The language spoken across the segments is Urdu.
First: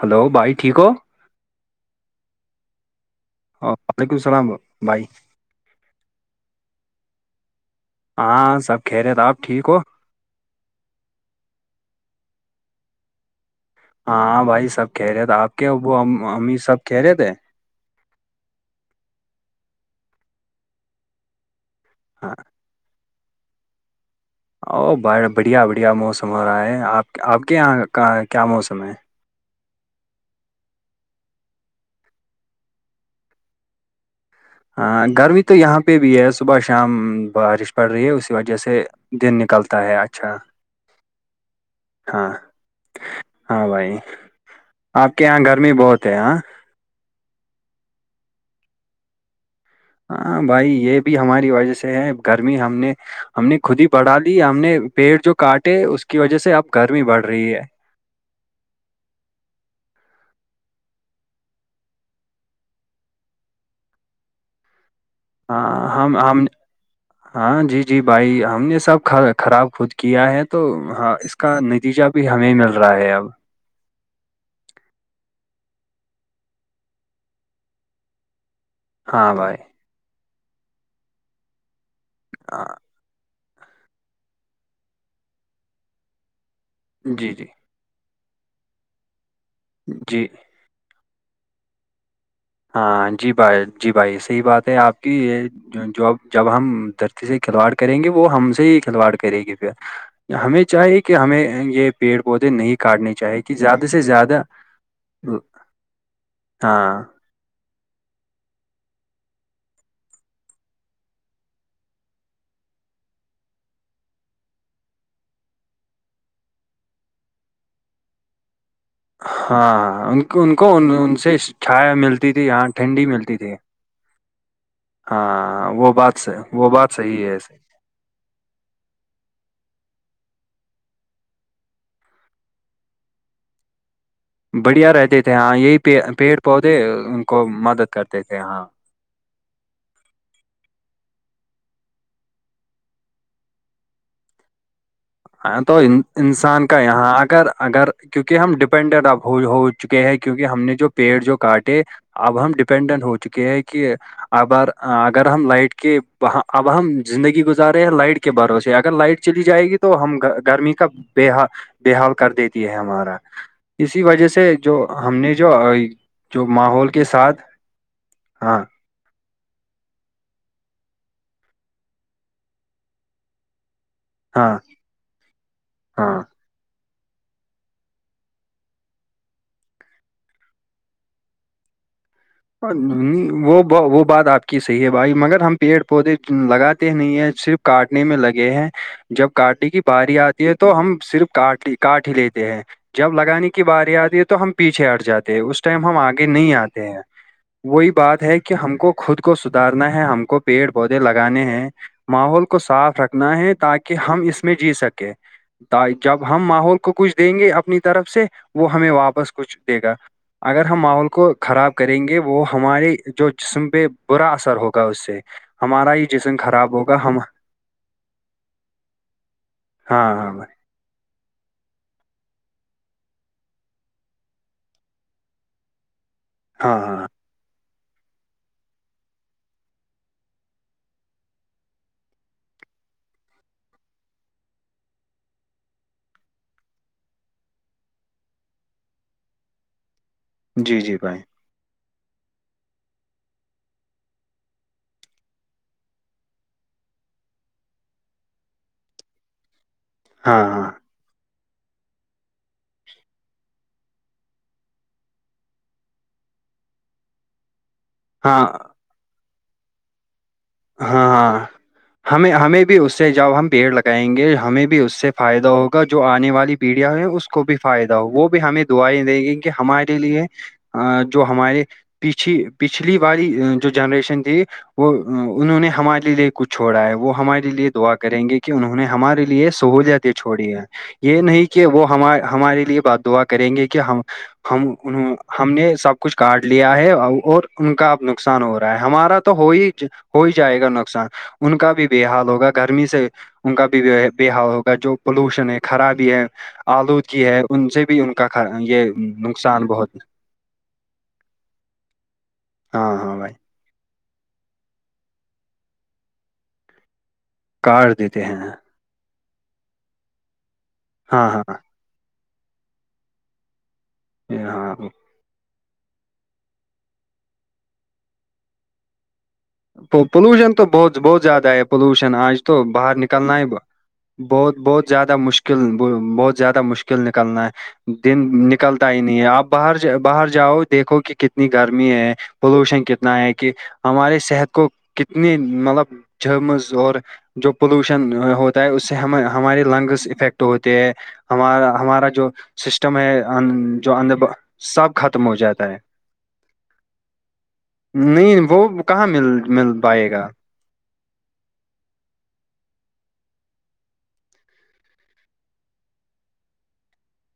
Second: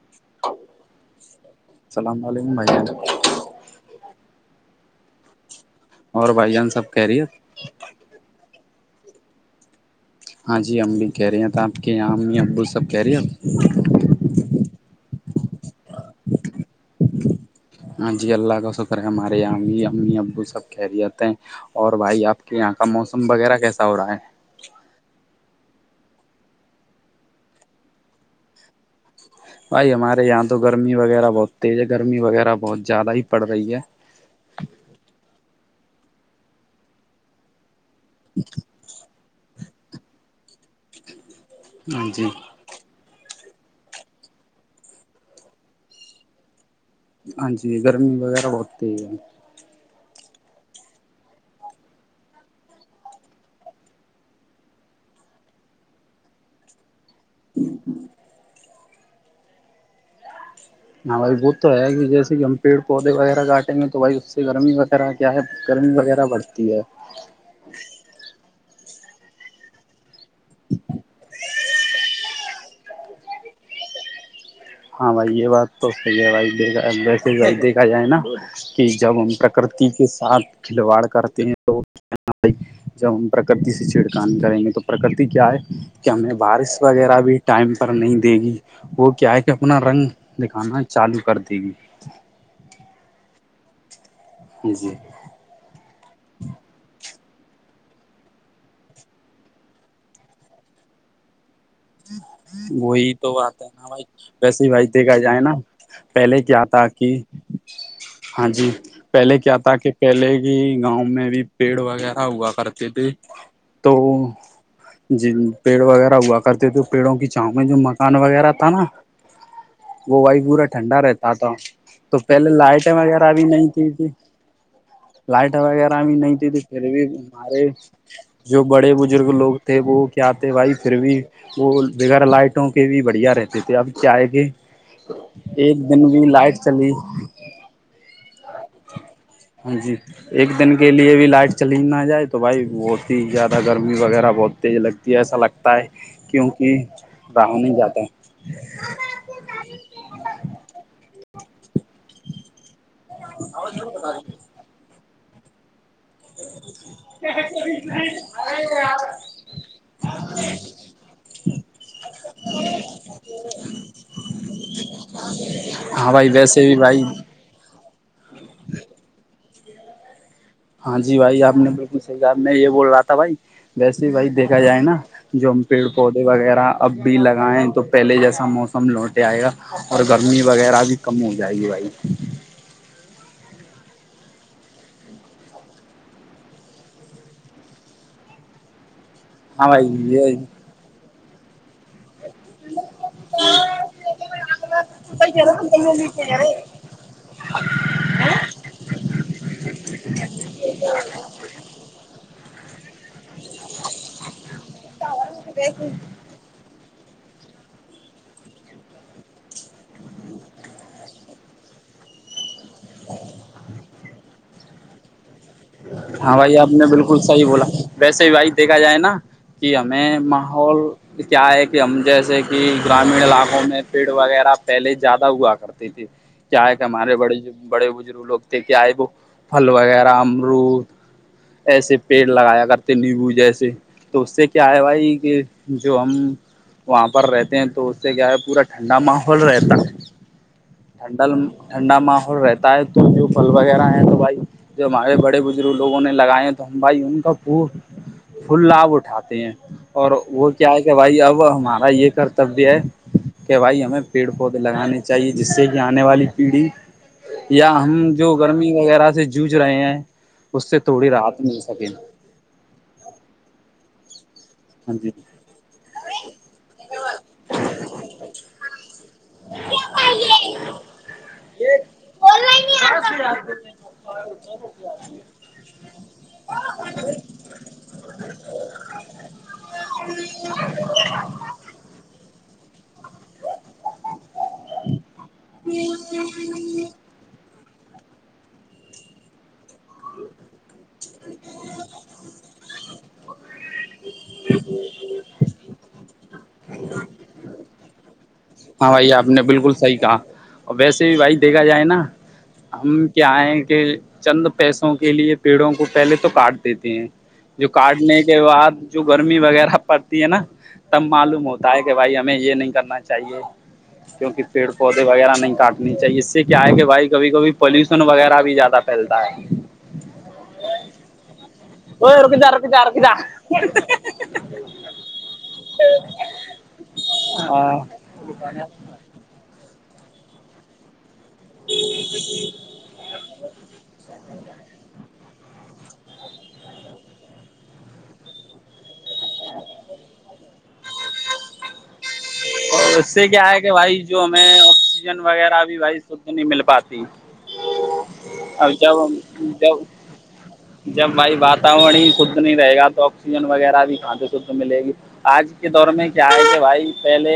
ہلو بھائی ٹھیک ہو السلام علیکم بھائیان ہاں وعلیکم السلام بھائی اور بھائی جان سب کہہ رہی ہے ہاں سب کہہ رہے تھ آپ ٹھیک ہو ہاں جی ا بھی کہہ رہی ہیں تو آپ کے یہاں امی ابو سب کہہ رہی ہے آپ ہاں بھائی سب کہہ رہے تھے آپ کے وہ امی سب کہہ رہے تھے ہاں جی اللہ کا شکر ہے ہمارےاممی امی ابو سب کہہریت ہیں اور بھائی ہاں آپ کے یہاں کا موسم وغیرہ کیسا ہو رہا ہے او ب بڑھیا بڑھیا موسم ہو رہا ہے آپ آپ کے یہاں کیا موسم ہے بھائی ہمارے یہاں تو گرمی وغیرہ بہت تیز ہے گرمی وغیرہ بہت زیادہ ہی پڑ رہی ہے ہاں گرمی تو یہاں پہ بھی ہے صبح شام بارش پڑ رہی ہے اسی وجہ سے دن نکلتا ہے اچھا ہاں ہاں بھائی آپ کے یہاں گرمی بہت ہے ہاں ہاں جی گرمی وغیرہ بہت تز ہے ہاں بھائی یہ بھی ہماری وجہ سے ہے گرمی ہم نے ہم نے خود ہی بڑھا لی ہم نے پیڑ جو کاٹے اس کی وجہ سے اب گرمی بڑھ رہی ہے ہاں بھائی وہ تو ہے کہ جیسے کہ ہم پیڑ پودے وغیرہ کاٹیں گے تو بھائی اس سے گرمی وغیرہ کیا ہے ہاں گرمی ہم وغیرہ ہم بڑھتی ہے ہاں جی جی بھائی ہم نے سب خراب خود کیا ہے تو ہاں کا نتیجہ بھی ہمیں مل رہا ہے اب ہاں بھائی یہ بات تو صحیح ہے بھائی دیکھ دیکھا جائے نا کہ جب ہم ہاں بھائی پرکرتی کے ساتھ کھلواڑ کرتے ہیں تو ہاں جب ہم پرکرتی سے چھڑکان کریں گے تو پرکرتی کیا ہے کہ ہمیں بارش وغیرہ جی بھی جی ٹائم پر نہیں دے گی وہ کیا ہے کہ اپنا رنگ جی دکھانا چالو کر دے گی ہاں جی بھائی جی بھائی صحیح بات ہے جی آپ کی یہ جو جب ہم دھرتی سے کھلواڑ کریں گے وہ ہم سے ہی کھلواڑ کرے گی پھر ہمیں چاہیے کہ ہمیں یہ پیڑ پودے نہیں وہی کاٹنے تو چاہیے کہ بات ہے زیادہ نا سے بھائی زیادہ ویسے ہی بھائی دیکھا جائے نا پہلے کیا تھا ہاں کہ [unintelligible] ہاں جی پہلے کیا تھا کہ پہلے ہی گاؤں میں بھی پیڑ وغیرہ ہوا کرتے تھے تو جی پیڑ وغیرہ ہوا کرتے تو پیڑوں کی چاؤ میں جو مکان وغیرہ تھا نا ہاں وہ ان وہی کو ان پورا کو ان ٹھنڈا ان رہتا سے تھا چھایا تو ملتی تھی پہلے یہاں لائٹیں ٹھنڈی وغیرہ ملتی بھی تھی نہیں ت لائٹ ہاں وہ وغیرہ بھی بات سے نہیں تھی ت وہ پھر بات بھی صحیح ہے مارے جو بڑے بزرگ لوگ تھے وہ کیا تھے بھائی پھر بھی وہ بغیرہ لائٹوں کے بھی بڑھیا رہتے تھے اب کیا کہ بڑھیا رہتے تھے ہاں یہی ایک دن بھی پیڑ لائٹ پودے چلی کو مدد کرتے تھے ہاں ہاں جی ایک دن کے لیے بھی لائٹ چل ہی نہ جائے تو بھائی بہت ہی زیادہ گرمی وغیرہ بہت تیز لگتی ہے ایسا ہاں لگتا تو ہے انسان کا کیونکہ یہاں اگر رہا نہیں اگر جاتا ہے۔ کیونکہ ہم ڈپینڈڈ ہو چکے ہیں کیونکہ ہم نے جو پیڑ جو کاٹے اب ہم ڈیپینڈنٹ ہو چکے یہ ہے کہ ابار اگر ہم لائٹ کے اب ہم زندگی گزار رہے ہیں لائٹ کے باروں سے اگر لائٹ چلی جائے گی تو ہم گرمی کا بے حال بے حال کر دیتی ہے ہمارا اسی وجہ سے جو ہم نے جو ہاں بھائی جو ویسے بھی ماحول کے بھائی ساتھ ہاں ہاں جی بھائی آپ بالکل صحیح کہ میں یہ بول رہا تھا بھائی ویسے بھائی ہاں دیکھا جائے نا جو پیڑ ہاں پودے وغیرہ اب بھی لگائیں تو پہلے جیسا موسم لوٹے آئے گا اور گرمی وغیرہ بھی کم ہو جائے گی بھائی وہ وہ بات آپ کی صحیح ہے بھائی مگر ہم پیڑ پودے لگاتے نہیں ہیں صرف کاٹنے میں لگے ہیں جب ہاں کاٹنے کی بھائی باری یہ آتی ہے تو ہم صرف کاٹ لی کاٹ ہی لیتے ہیں جب لگانے کی باری آتی ہے تو ہم پیچھے ہٹ جاتے ہیں اس ٹائم ہم آگے نہیں آتے ہیں وہی بات ہے کہ ہم کو خود کو سدارنا ہے ہم کو پیڑ پودے لگانے ہیں ماحول کو صاف رکھنا ہے تاکہ ہم اس میں جی سکیں جب ہم ماحول کو کچھ دیں گے اپنی طرف سے وہ ہمیں واپس کچھ دے گا اگر ہم ماحول کو خراب کریں گے وہ ہمارے جو جسم پہ برا اثر ہوگا اس سے ہمارا ہی جسم ہاں بھائی آپ خراب نے ہوگا ہم بالکل صحیح بولا ویسے ہی بھائی دیکھا جائے نا کہ ہاں ہممیں ہاں بھائی ماحول کیا ہے کہ ہم جیسے کہ گرامین علاقوں میں پیڑ وغیرہ پہلے زیادہ ہوا کر کیا ہاں ہاں ہمارے بڑے بڑے بزرگ لوگ تھے کیا ہے وہ پھل وغیرہ ارود ایسے پیڑ لگایا کرتے نیمبو جیسے تو اس سے کیا ہے بھائی کہ جو ہم وہاں پر رہتے ہیں تو اس سے کیا ہے پورا ٹھنڈا ماحول رہتا ہے جی جی بھائی ٹھنڈل ٹھنڈا ماحول رہتا ہے تو جو پھل وغیرہ ہے تو بھائی جو ہمارے بڑ بڑے بزرگ لوگوں نے لگائے ہیں تو ہم بھائی ان کا فل لھاب اٹھاتے ہیں اور ہاں وہ ہاں کیا ہے کہ بھائی اب ہمارا یہ کرتبیہ ہے کہ بھائی ہمیں پیڑ پودے لگانے چاہیے جس سے کہ آنے والی پیڑھی یا ہم جو ہاں گرمی وغیرہ سے جوجھ رہے ہیں اس سے ہاں تھوڑی راحت ہاں مل سکے ہمیں ہمیں بھی اس سے جب ہم پیڑ لگائیں گے ہمیں بھی اس ہاں سے جی فائدہ ہوگا کا جو آنے والی پیڑیا ہے اس کو بھی فائدہ ہو وہ بھی ہمیں دعائیں دیں گی کیکہ ہمارے لیے جو ہمارے پیچھھی پچھلی والی جو جنریشن تھی وہ انہوں نے ہمارے لیے کچھ چھوڑا ہے وہ ہمارے لیے دعا کریں گے کہ انہوں نے ہمارے لیے سہولتیں چھوڑی ہیں یہ نہیں کہ وہ ہم ہمارے لیے بات دعا کریں گے کہ ہم ہم ان ہم نے سب کچھ کاٹ لیا ہے اور ان کا اب نقصان ہو رہا ہے ہمارا تو ہو ہی ہو ہی جائے گا نقصان ان کا بھی بے حال ہوگا گرمی سے ان کا بھی بحاؤ ہوگا جو پولوشن ہے خرابی ہے آلودگی ہے ان سے بھی ان کا یہ ہاں بھائی آپ نے نقصان بالکل بہت صحیح کہا اور ویسے بھی بھائی دیکھا جائے نا ہاں ہم ہاں کیا بھائی ہیں کہ چند پیسوں کے لیے پیڑوں کو پہلے تو کاٹ دیتے ہیں جو کاٹ کاٹنے دیتے ہیں کے بعد جو گرمی وغیرہ پڑتی ہے نا تب ہاں معلوم ہاں ہوتا ہے کہ بھائی ہمیں یہ نہیں کرنا چاہیے کیونکہ یہ پیڑ ہاں پودے وغیرہ نہیں کاٹ نی چاہیے اس سے کیا ہے کہ بھائی کبھی کبھی پولوشن وغیرہ بھی زیادہ پھیلتا ہے تو پولوشن تو بہت بہت زیادہ ہے پولوشن اوئے رک آج جا تو رک جا باہر رک جا نکلنا ہے بہت بہت زیادہ مشکل بہت زیادہ مشکل کل نکلنا ہاں ہے دن نکلتا نہیں ہے آپ باہر باہر جاؤ دیکھو کہ کتنی گرمی ہے پولوشن کتنا ہے کہ ہمارے صحت کو کتنی مطلب جمز اور جو پولوشن ہوتا ہے اس سے ہم ہمارے لنگس افیکٹ ہوتے ہیں ہمارا ہمارا جو اور سسٹم ہے اس سے کیا ان ہے کہ جو بھائی اند ہمیں سب آکسیجن ختم ہو وغیرہ جاتا بھی ہے بھائی شدھ نہیں مل پاتی نہیں وہ اب کہاں جب مل مل جب پائے گا جب بھائی واتاورن ہی شھ نہیں رہے گا تو آکسیجن وغیرہ بھی کان تو شھ ملے گی آج کے دور میں کیا ہے تھے بھائی پہلے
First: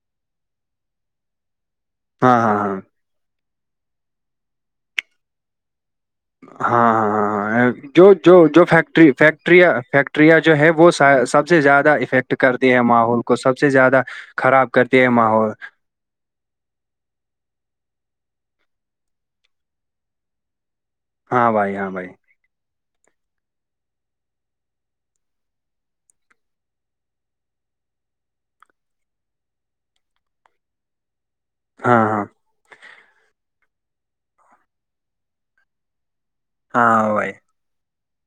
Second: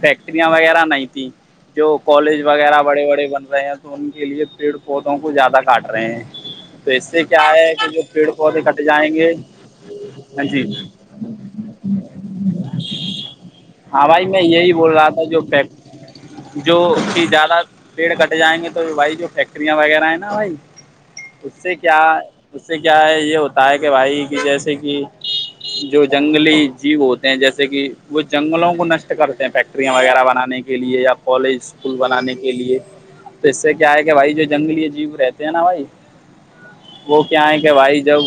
فیکٹریاں وغیرہ نہیں تھی جو ہاں کالج ہاں ہاں وغیرہ بڑے بڑے بن رہے ہیں تو ان کے لیے پیڑ پودوں کو زیادہ کاٹ رہے ہیں ہاں تو اس سے ہاں ہاں کیا ہے کہ جو ہاں پیڑ پودے جو کٹ فیکٹری جائیں گے فیکٹریاں فیکٹریاں ہاں جو جی ہے وہ سب سے زیادہ افیکٹ کر د ہے ماحول کو سب سے زیادہ ہاں بھائی میں خراب یہی کر بول د ہے رہا تھا جو ماحول فیک جو کہ زیادہ پیڑ کٹ جائیں گے تو بھائی جو فیکٹریاں وغیرہ ہیں نا بھائی ہاں اس سے بھائی ہاں کیا بھائی اس سے کیا ہے یہ ہوتا ہے کہ بھائی کہ جیسے کہ جو جنگلی جیو ہوتے ہیں جیسے کہ وہ جنگلوں کو نشٹ کرتے ہیں فیکٹریاں وغیرہ بنانے کے لیے یا کالج اسکول ہاں ہاں بنانے کے لیے تو اس سے کیا ہے کہ بھائی جو جنگلی جیو رہتے ہیں نا بھائی ہاں وہ بھائی کیا ہے کہ بھائی جب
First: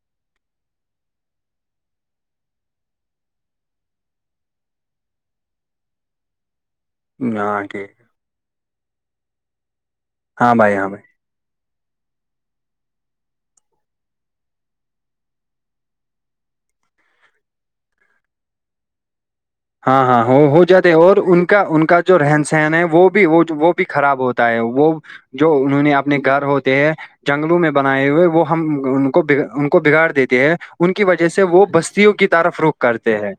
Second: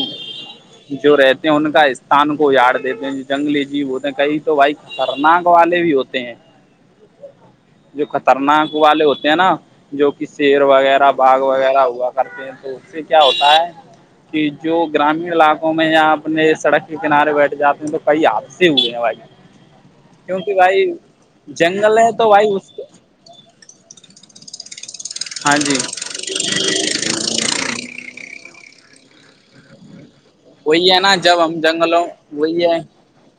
جو رہتے ہیں ان کا استان کو یاار دیتے ہیں جنگلی جی ہوتے ہیں کئی تو وہائی خطرناک والے بھی ہوتے ہیں کے جو خطرناک والے ہوتے ہیں نا جو کہ ہاں شیر بھائی ہاں بھائی وغیرہ باغ وغیرہ ہوا کرتے ہیں تو اس سے کیا ہوتا ہے کہ جو گرامین علاقوں میں اپنے سڑک کے کنارے بیٹھ جاتے ہیں تو کئی حادثے ہوئے ہیں بھائیی ہاں ہاں وہ ہو جاتے ہیں اور ان کا ان جنگل کا ہے جو تو رہن بھائی اس سہن ہے وہ بھی وہ وہ بھی خراب ہوتا ہے وہ جو ہاں جی انہوں نے اپنے گھر ہوتے ہیں جنگلوں میں بنائے ہوئے وہ ہم ان کو ان کو بگاڑ دیتے ہیں وہی ان ہے کی نا وجہ سے جب ہم وہ جنگلوں بستیوں کی طرف وہی رخ ہے کرتے ہیں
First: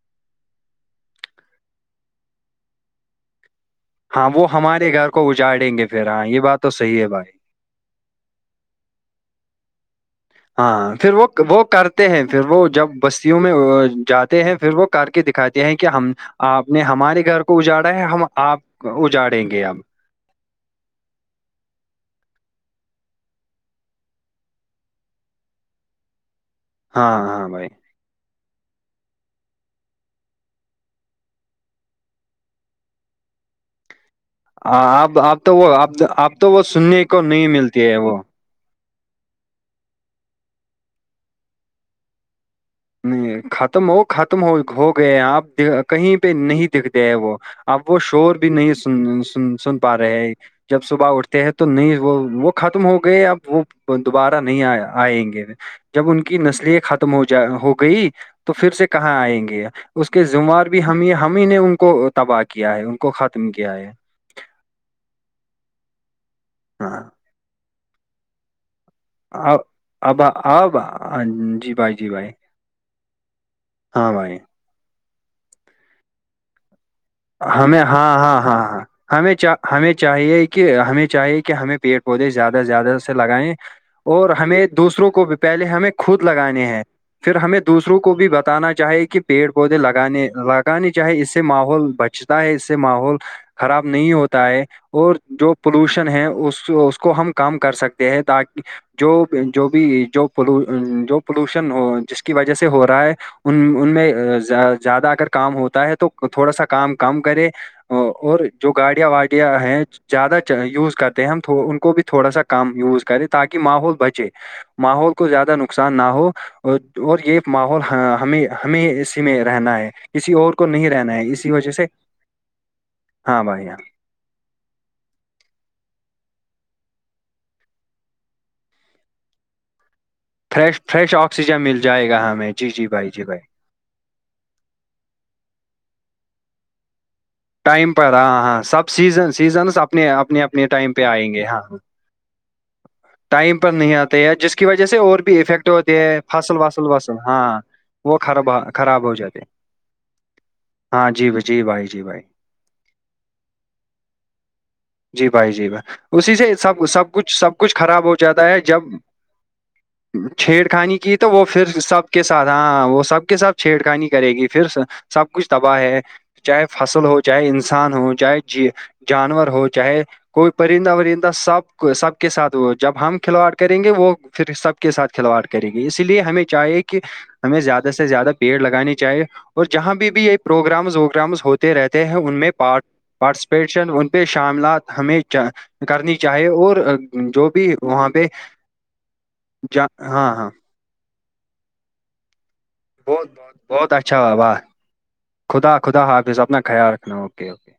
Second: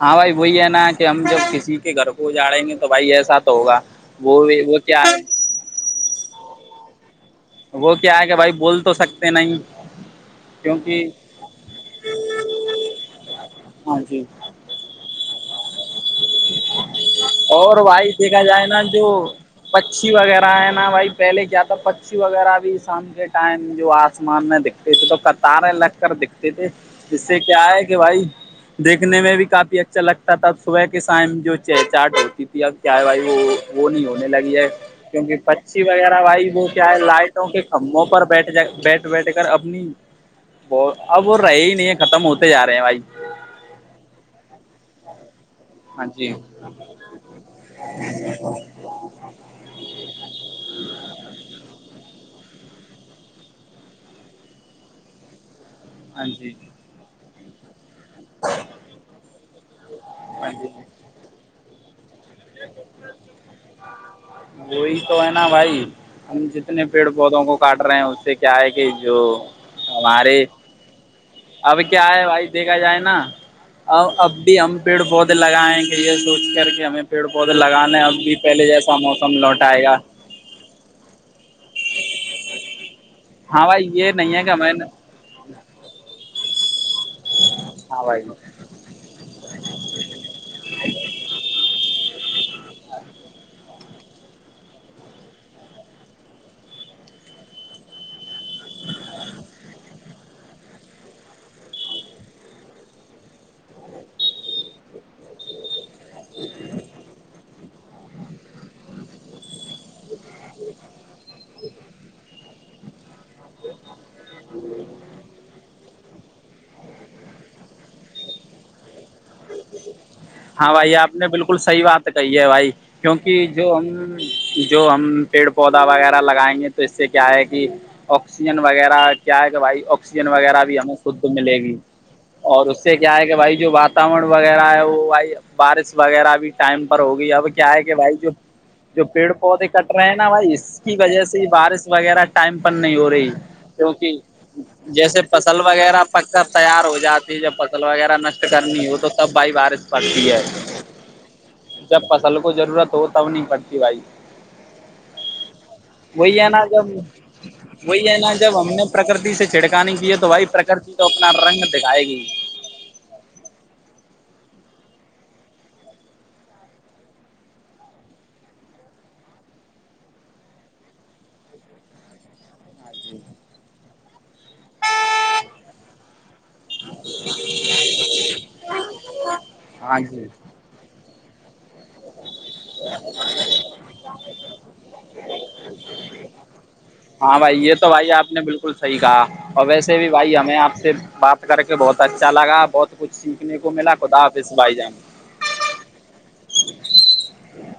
ہاں بھائی وہی ہے نا کہ ہم جب کسی کے گھر کو جاڑیں گے تو بھائی ایسا تو ہوگا وہ وہ کیا ہے جاڑیں گے پھر ہاں یہ بات تو صحی ہے بھائی وہ کیا ہے کہ بھائی بول تو سکتے نہیں ہاں کیونکہ پھر وہ وہ کرتے ہیں پھر وہ جب بستیوں میں ہاں جی جاتے ہیں پھر وہ کر کے دکھا دیا ہے کہ ہم آپ نے ہمارے گھر کو اور اجاڑا ہے ہم آپ اجاڑیں گے اب پی وغیرہ ہے نا بھائی پہلے کیا تھا پکچی وغیرہ بھی شام کے ٹائم جو آسمان میں دکھا تھے تو قطاریں لگ کر دکھتے تھے ہاں ج سے ہاں کیا بھائی ہے بھائی دیکھنے میں بھی کافی اچھا لگتا تھا صبح کے شام جو چ اسٹارٹ ہوتی تھی اب کیا ہے بھائی وہ وہ نہیں ہونے لگی ہے آ، اب کیونکہ اب تو وہ پچی اب وغیرہ اب بائی تو وہ کیا ہے سننے کو لائٹوں نہیں کے ملتی ہے کمبوں وہ پر بیٹھ جا بیٹھ بیٹھ کر اپنی ب اب وہ رہے ہی نہیں ہے ختم ہوتا ا رہے ہیں بائی نہیں ختم ہو ختم ہو ہو گئے آپ ہاں کہیں پہ جی نہیں دکھ د ہے وہ اب وہ شور بھی نہیں سن سن پا رہے ہیں جب صبح اٹھتے ہیں تو نہیں وہ وہ ختم ہو گئے ا وہ دوبارہ نہیں آئیں گے جب ان ہاں کی جی نسلی ختم ہو جا ہو گئی تو پھر سے کہاں آئیں گے اس کے ہاں ذموار جی بھی ہم ہم ہی نے ان کو تباہ کیا ہے ان کو ختم کیا ہے وہی تو ہے نا بھائی ہم جتنے ہاں پیڑ پودوں کو کاٹ رہے ہیں اس سے کیا ہے کہ جو اب اب ہمارے اب جی اب بھائی کیا جی ہے بھائی دیکھا جائے نا ا ہاں اب بھائی بھی ہم پیڑ پودے لگائےیں کہ یہ سوچ کر کے ہمیں پیڑ پودے ہمیں لگانے اب ہاں بھی ہاں ہاں پہلے ہاں جیسا ہمیں موسم لوٹ آئے ہمیں گا چاہیے کہ ہمیں چاہیے کہ ہمیں پیڑ پودے زیادہ سے زیادہ سے لگائےیں ہاں بھائی یہ اور نہیں ہے کہ ہمیں میں نے دوسروں کو پہلے ہمیں خود لگانے ہیں پھر ہمیں دوسروں ہاں کو بھائی بھی بتانا چاہی کہ پیڑ پودے لگانے لگانے چاہے اس سے ماحول بچتا ہے اس سے ماحول خراب نہیں ہوتا ہے اور جو پولوشن ہے اس اس کو ہم کام کر سکتے ہیں تاکہ جو جو بھی جو جو پولوشن جس کی وجہ سے ہو رہا ہے ان ان میں زیادہ اگر کام ہوتا ہے تو تھوڑا سا کام کم کرے اور جو گاڑیاں واڑیاں ہیں زیادہ یوز کرتے ہیں ہم ان کو بھی تھوڑا سا کم یوز کریں تاکہ ماحول بچے ماحول کو زیادہ نقصان نہ ہو اور اور یہ ماحول ہم ہمیں اسی میں رہنا ہے کسی اور کو نہیں رہنا ہے اس صحی بات کہی ہے بھائی کیونکہ بھائی جو ہاں ہم جو ہم پیڑ پودا وغیرہ لگائیں گے تو اس سے کیا ہے کہ آکسیجن وغیرہ کیا ہے کہ بھائی کسیجن وغیرہ بھی فریش ہمیں فریش خود ملے آکسیجن گی مل جائے گا ہمیں اور جی اس جی سے کیا جی ہے کہ بھائی جو بات وغیرہ ہے وہ بارش وغیرہ بھی ٹائم پر ہو گئی ہے اب کیا ہے ٹائم کہ پر بھائی جو ہاں ہاں سب جو سیزن پیڑ پودے سیزنس کٹ رہے اپنے ہیں نا اپنے بھائی اس اپنے ٹائم کی پہ وجہ آئیں سے گے ہی ہاں بارش وغیرہ ٹائم پر نہیں ہو رہی ٹائم پر نہیں کیوںکہ آتے ہے جس کی وجہ سے اور جیسے بھی فصل افیکٹ ہوتے وغیرہ ہے پک کر فصل تیار وصل ہو وصل جاتی ہے جب ہاں فصل وہ وغیرہ نشٹ خراب کرنی ہو خراب تو سب جاتے ہیں۔ بائی بارش پڑتی ہے ہاں جی بھائی، جی بھائی جب جی بھائی فصل کو ضرورت ہو تب نہیں پڑتی بھائی جی بھائی جی بھائی اسی وہی ہے سے نا سب جب سب کچھ سب کچھ خراب وہی ہو نا جاتا ہے ہم جب نے پرکرتی سے چھڑکانی کی ہے تو بھائی چھیڑ پرکرتی خانی کی تو اپنا وہ رنگ پھر دکھائے سب کے گی ساتھ ہاں وہ سب کے سب چھیڑ خانی کرے گی پھر سب کچھ تباہ ہے چاہے فصل ہو چاہے انسان ہو چاہے جانور ہو چاہے کوئی پرندہ ندہ سب سب کے ساتھ وہ جب ہم کھلواڑ کریں گے وہ پھر سب کے ساتھ کھلواڑ کرے گی اسی لیے ہمیں چاہیے کہ ہمیں زیادہ سے زیادہ پیڑ لگانے چاہیے اور جہاں ہاں بھی بھی جی یہ پروگرامز ووگرامز ہوتے رہتے ہیں ان میں پ پارٹیسپیشن ان پہ شاملات ہمیں کرنی چاہیے اور ہاں جو بھائی بھی یہ تو وہاں بھائی پہ آپ نے بالکل صحیح کہا اور جا- ویسے بھی ہاں بھائی ہاں ہمیں آپ سے باپ کر کے بہت اچھا لگا بہت کچھ بہت سیکھنے کو بہت ملا خدا اچھا حافظ واہ بھائی جان خدا خدا حافظ اپنا خیال رکھنا اوکے اوکے